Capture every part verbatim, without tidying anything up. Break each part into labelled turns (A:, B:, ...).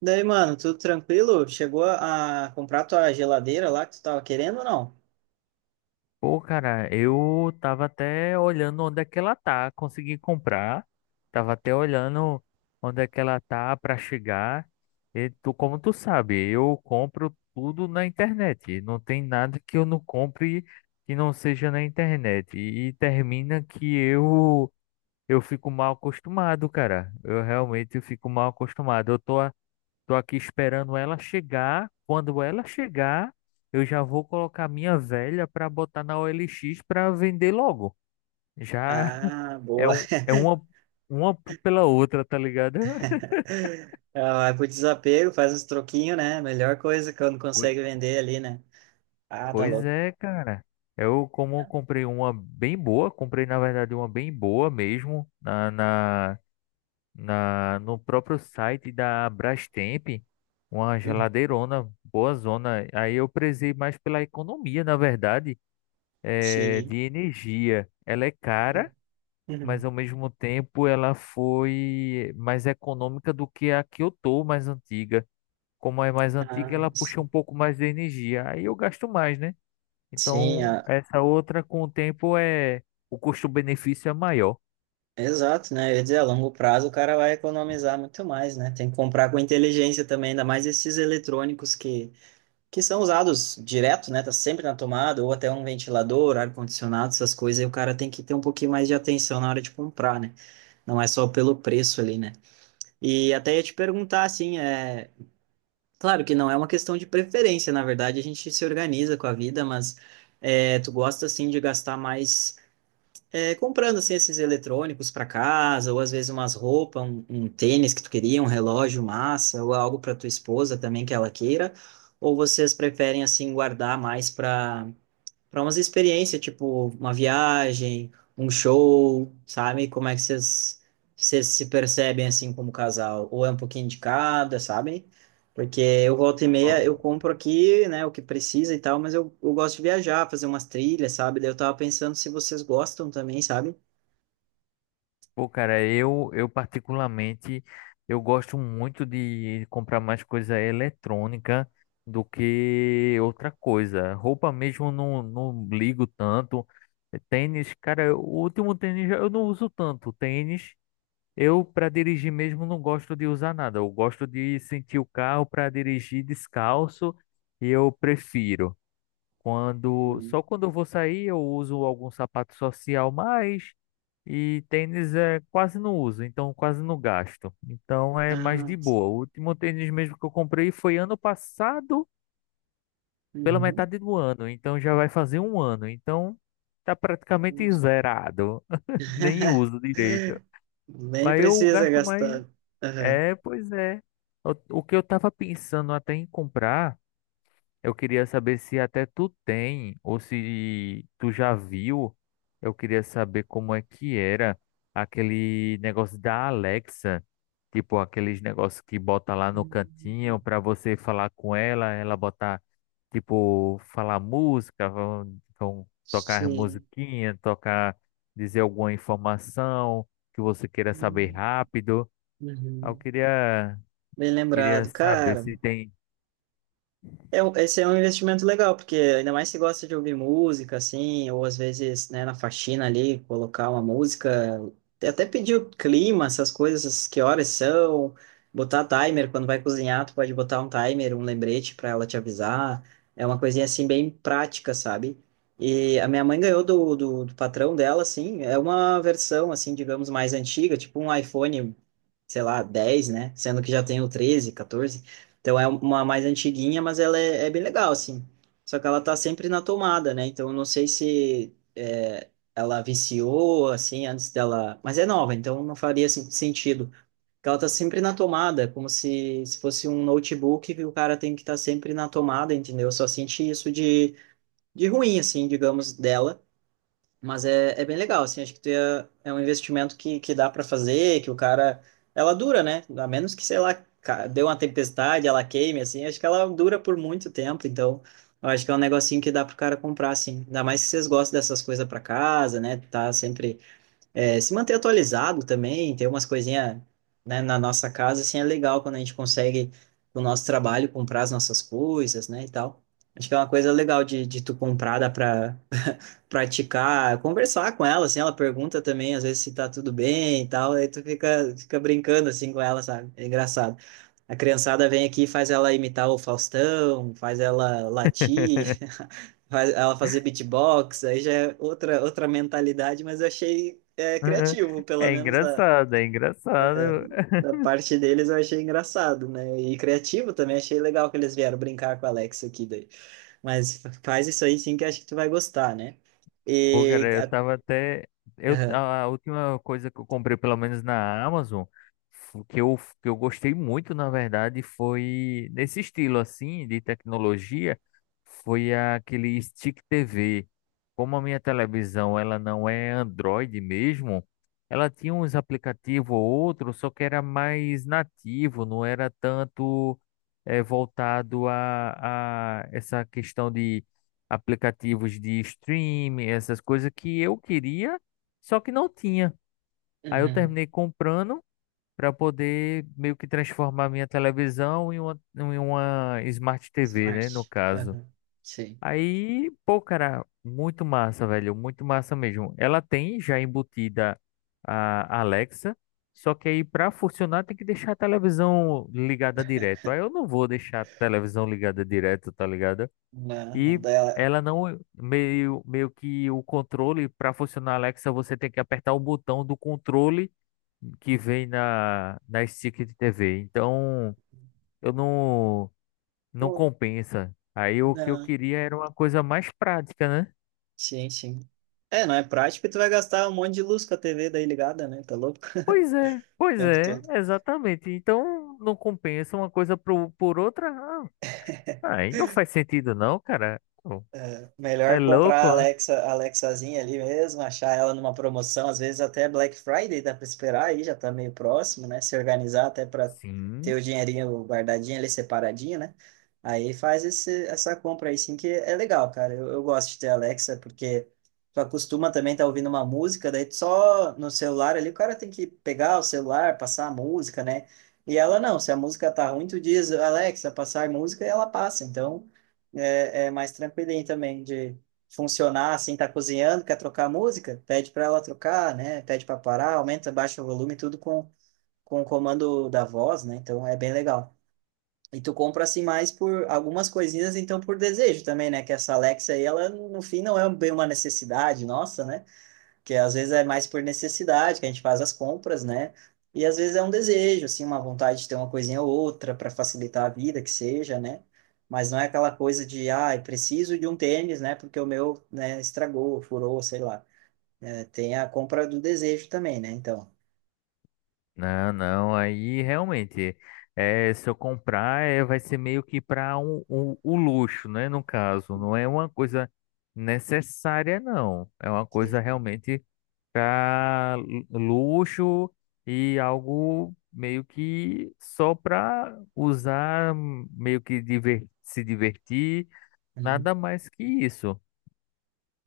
A: Daí, mano, tudo tranquilo? Chegou a a comprar tua geladeira lá que tu tava querendo ou não?
B: Pô, cara, eu tava até olhando onde é que ela tá, consegui comprar. Tava até olhando onde é que ela tá pra chegar. E tu, como tu sabe, eu compro tudo na internet. Não tem nada que eu não compre que não seja na internet. E, termina que eu eu fico mal acostumado, cara. Eu realmente fico mal acostumado. Eu tô Tô aqui esperando ela chegar. Quando ela chegar, eu já vou colocar minha velha para botar na O L X para vender logo. Já
A: Ah,
B: é,
A: boa.
B: um, é uma, uma pela outra, tá ligado?
A: Ah, vai pro desapego, faz uns troquinhos, né? Melhor coisa quando
B: Poi-
A: consegue vender ali, né? Ah, tá
B: Pois
A: louco.
B: é, cara. Eu, como eu comprei uma bem boa, comprei na verdade uma bem boa mesmo na, na, na no próprio site da Brastemp, uma
A: Uhum.
B: geladeirona, boa zona. Aí eu prezei mais pela economia, na verdade. Eh,
A: Sim.
B: de energia. Ela é cara, mas
A: Uhum.
B: ao mesmo tempo ela foi mais econômica do que a que eu tô, mais antiga. Como é mais antiga,
A: Ah,
B: ela puxa
A: sim.
B: um pouco mais de energia. Aí eu gasto mais, né?
A: Sim,
B: Então,
A: ah,
B: essa outra com o tempo é o custo-benefício é maior.
A: exato, né? Eu ia dizer, a longo prazo o cara vai economizar muito mais, né? Tem que comprar com inteligência também, ainda mais esses eletrônicos que que são usados direto, né? Tá sempre na tomada, ou até um ventilador, ar-condicionado, essas coisas, e o cara tem que ter um pouquinho mais de atenção na hora de comprar, né? Não é só pelo preço ali, né? E até ia te perguntar, assim, é. Claro que não é uma questão de preferência, na verdade, a gente se organiza com a vida, mas é, tu gosta, assim, de gastar mais é, comprando assim esses eletrônicos para casa, ou às vezes umas roupas, um, um tênis que tu queria, um relógio massa, ou algo para tua esposa também que ela queira, ou vocês preferem assim guardar mais para para umas experiências, tipo uma viagem, um show, sabe? Como é que vocês vocês se percebem assim como casal? Ou é um pouquinho de cada, sabe? Porque eu volta e meia, eu compro aqui, né, o que precisa e tal, mas eu, eu gosto de viajar, fazer umas trilhas, sabe? Daí eu tava pensando se vocês gostam também, sabe?
B: Pô, cara, eu, eu particularmente, eu gosto muito de comprar mais coisa eletrônica do que outra coisa. Roupa mesmo eu não, não ligo tanto. Tênis, cara, o último tênis eu não uso tanto. Tênis, eu para dirigir mesmo não gosto de usar nada. Eu gosto de sentir o carro para dirigir descalço e eu prefiro. Quando,
A: Hum.
B: só quando eu vou sair eu uso algum sapato social mais e tênis é quase não uso, então quase não gasto. Então é mais
A: Ah,
B: de
A: sim.
B: boa. O último tênis mesmo que eu comprei foi ano passado, pela
A: Uhum.
B: metade do ano, então já vai fazer um ano. Então tá praticamente zerado, nem uso direito.
A: Nem
B: Mas eu
A: precisa
B: gasto mais.
A: gastar. Aham.
B: É, pois é. O, o que eu tava pensando até em comprar. Eu queria saber se até tu tem ou se tu já viu. Eu queria saber como é que era aquele negócio da Alexa, tipo aqueles negócios que bota lá no
A: Hum.
B: cantinho para você falar com ela, ela botar tipo falar música, vão, vão tocar
A: Sim.
B: musiquinha, tocar dizer alguma informação que você queira saber
A: Hum.
B: rápido. Eu
A: Uhum.
B: queria
A: Bem
B: queria
A: lembrado,
B: saber
A: cara.
B: se tem.
A: É, um- esse é um investimento legal, porque ainda mais se gosta de ouvir música, assim, ou às vezes, né, na faxina ali, colocar uma música, até pedir o clima, essas coisas, que horas são, botar timer, quando vai cozinhar, tu pode botar um timer, um lembrete para ela te avisar, é uma coisinha, assim, bem prática, sabe? E a minha mãe ganhou do, do, do patrão dela, assim, é uma versão, assim, digamos, mais antiga, tipo um iPhone sei lá, dez né? Sendo que já tem o treze, catorze. Então é uma mais antiguinha, mas ela é, é bem legal, assim. Só que ela tá sempre na tomada, né? Então eu não sei se é, ela viciou, assim, antes dela. Mas é nova, então não faria assim, sentido. Porque ela tá sempre na tomada, como se, se fosse um notebook que o cara tem que estar sempre na tomada, entendeu? Eu só senti isso de, de ruim, assim, digamos, dela. Mas é, é bem legal, assim, acho que tu ia- é um investimento que, que dá para fazer, que o cara, ela dura, né? A menos que, sei lá, ca- deu uma tempestade, ela queime, assim, acho que ela dura por muito tempo, então eu acho que é um negocinho que dá pro cara comprar, assim. Ainda mais que vocês gostam dessas coisas para casa, né? Tá sempre, é, se manter atualizado também, ter umas coisinhas, né, na nossa casa, assim, é legal quando a gente consegue, com o nosso trabalho, comprar as nossas coisas, né, e tal. Acho que é uma coisa legal de, de tu comprar, dá pra praticar, conversar com ela, assim, ela pergunta também, às vezes, se tá tudo bem e tal, aí tu fica, fica brincando, assim, com ela, sabe? É engraçado. A criançada vem aqui e faz ela imitar o Faustão, faz ela latir, faz ela fazer beatbox, aí já é outra, outra mentalidade, mas eu achei é, criativo, pelo
B: É
A: menos da,
B: engraçado, é engraçado.
A: da parte deles eu achei engraçado, né? E criativo também, achei legal que eles vieram brincar com a Alexa aqui daí. Mas faz isso aí sim que acho que tu vai gostar, né?
B: Pô, cara,
A: E
B: eu tava até. Eu, a a última coisa que eu comprei, pelo menos na Amazon, fu- que eu, que eu gostei muito, na verdade, foi nesse estilo assim, de tecnologia, foi aquele Stick T V. Como a minha televisão ela não é Android mesmo, ela tinha uns aplicativos ou outro, só que era mais nativo, não era tanto eh, voltado a, a essa questão de aplicativos de streaming, essas coisas que eu queria, só que não tinha. Aí eu
A: Uhum.
B: terminei comprando para poder meio que transformar minha televisão em uma, em uma Smart T V, né, no
A: Smart.
B: caso.
A: Uhum. Sim.
B: Aí, pô, cara, muito massa, velho, muito massa mesmo. Ela tem já embutida a Alexa, só que aí para funcionar tem que deixar a televisão ligada direto. Aí eu não vou deixar a televisão ligada direto, tá ligado?
A: Não, não
B: E
A: dá.
B: ela não meio, meio que o controle para funcionar a Alexa, você tem que apertar o botão do controle que vem na na stick de T V. Então, eu não não
A: Pô,
B: compensa. Aí o que eu
A: não.
B: queria era uma coisa mais prática, né?
A: Sim, sim. É, não é prático e tu vai gastar um monte de luz com a T V daí ligada, né? Tá louco?
B: Pois é,
A: O
B: pois
A: tempo
B: é,
A: todo.
B: exatamente. Então, não compensa uma coisa pro, por outra. Ah, aí não faz sentido não, cara. Pô,
A: É,
B: tá é
A: melhor comprar a
B: louco? Né?
A: Alexa, a Alexazinha ali mesmo, achar ela numa promoção, às vezes até Black Friday dá para esperar aí, já tá meio próximo, né? Se organizar até para ter
B: Sim.
A: o dinheirinho guardadinho ali separadinho, né? Aí faz esse, essa compra aí sim, que é legal, cara. Eu, eu gosto de ter a Alexa, porque tu acostuma também estar tá ouvindo uma música, daí tu só no celular ali o cara tem que pegar o celular, passar a música, né? E ela não, se a música tá ruim, tu diz, Alexa, passar música, e ela passa. Então, é, é mais tranquilinho também de funcionar assim, tá cozinhando, quer trocar a música, pede para ela trocar, né? Pede para parar, aumenta, baixa o volume, tudo com, com o comando da voz, né? Então é bem legal. E tu compra assim mais por algumas coisinhas, então por desejo também, né? Que essa Alexa aí, ela no fim não é bem uma necessidade nossa, né? Que às vezes é mais por necessidade que a gente faz as compras, né? E às vezes é um desejo, assim, uma vontade de ter uma coisinha ou outra para facilitar a vida, que seja, né? Mas não é aquela coisa de, ah, eu preciso de um tênis, né? Porque o meu, né, estragou, furou, sei lá. É, tem a compra do desejo também, né? Então,
B: Não, não, aí realmente, é, se eu comprar, é, vai ser meio que para um, um- o luxo, né? No caso, não é uma coisa necessária, não. É uma coisa
A: sim.
B: realmente para luxo e algo meio que só para usar, meio que diver- se divertir, nada mais que isso.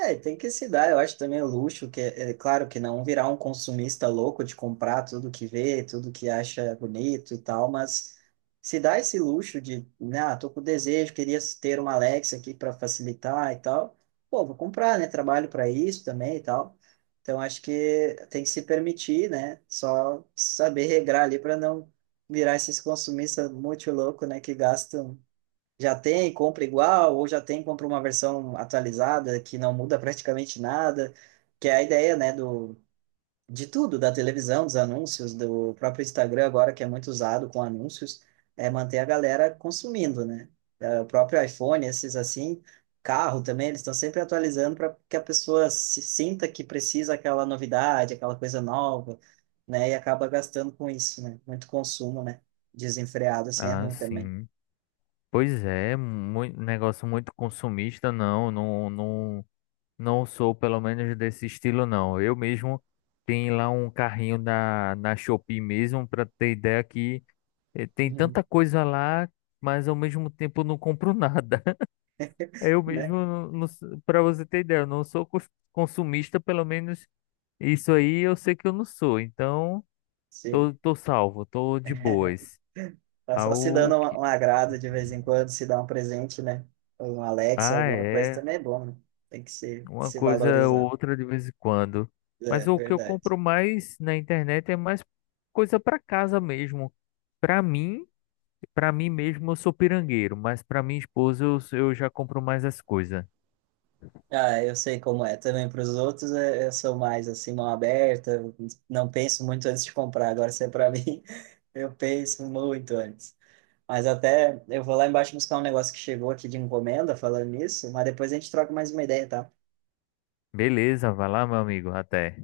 A: É, tem que se dar, eu acho também o luxo, que é, é claro que não virar um consumista louco de comprar tudo que vê, tudo que acha bonito e tal, mas se dá esse luxo de, né, ah, tô com desejo, queria ter uma Alexa aqui para facilitar e tal, pô, vou comprar, né, trabalho para isso também e tal. Então acho que tem que se permitir, né, só saber regrar ali para não virar esses consumistas muito louco, né, que gastam já tem, compra igual, ou já tem, compra uma versão atualizada que não muda praticamente nada, que é a ideia, né, do, de tudo, da televisão, dos anúncios, do próprio Instagram agora, que é muito usado com anúncios, é manter a galera consumindo, né? É, o próprio iPhone, esses assim, carro também, eles estão sempre atualizando para que a pessoa se sinta que precisa aquela novidade, aquela coisa nova, né? E acaba gastando com isso, né? Muito consumo, né? Desenfreado, assim, é
B: Ah,
A: ruim também.
B: sim. Pois é, mui- negócio muito consumista, não, não, não. Não sou, pelo menos, desse estilo, não. Eu mesmo tenho lá um carrinho na, na Shopee mesmo, para ter ideia que eh, tem
A: Uhum.
B: tanta coisa lá, mas ao mesmo tempo eu não compro nada. Eu mesmo,
A: Né?
B: para você ter ideia, eu não sou cos- consumista, pelo menos isso aí eu sei que eu não sou. Então,
A: Sim.
B: tô, tô salvo, tô de boas.
A: Tá
B: Ah,
A: só se
B: o
A: dando um,
B: que...
A: um agrado de vez em quando, se dar um presente, né? Ou um Alexa,
B: ah,
A: alguma coisa
B: é.
A: também é bom, né? Tem que se,
B: Uma
A: se
B: coisa ou
A: valorizar.
B: outra de vez em quando.
A: É,
B: Mas o que eu
A: verdade.
B: compro mais na internet é mais coisa para casa mesmo. Para mim, para mim mesmo, eu sou pirangueiro, mas para minha esposa eu, eu já compro mais as coisas.
A: Ah, eu sei como é. Também para os outros, é- eu sou mais assim, mão aberta, não penso muito antes de comprar. Agora, se é para mim, eu penso muito antes. Mas até eu vou lá embaixo buscar um negócio que chegou aqui de encomenda, falando nisso, mas depois a gente troca mais uma ideia, tá?
B: Beleza, vai lá, meu amigo. Até.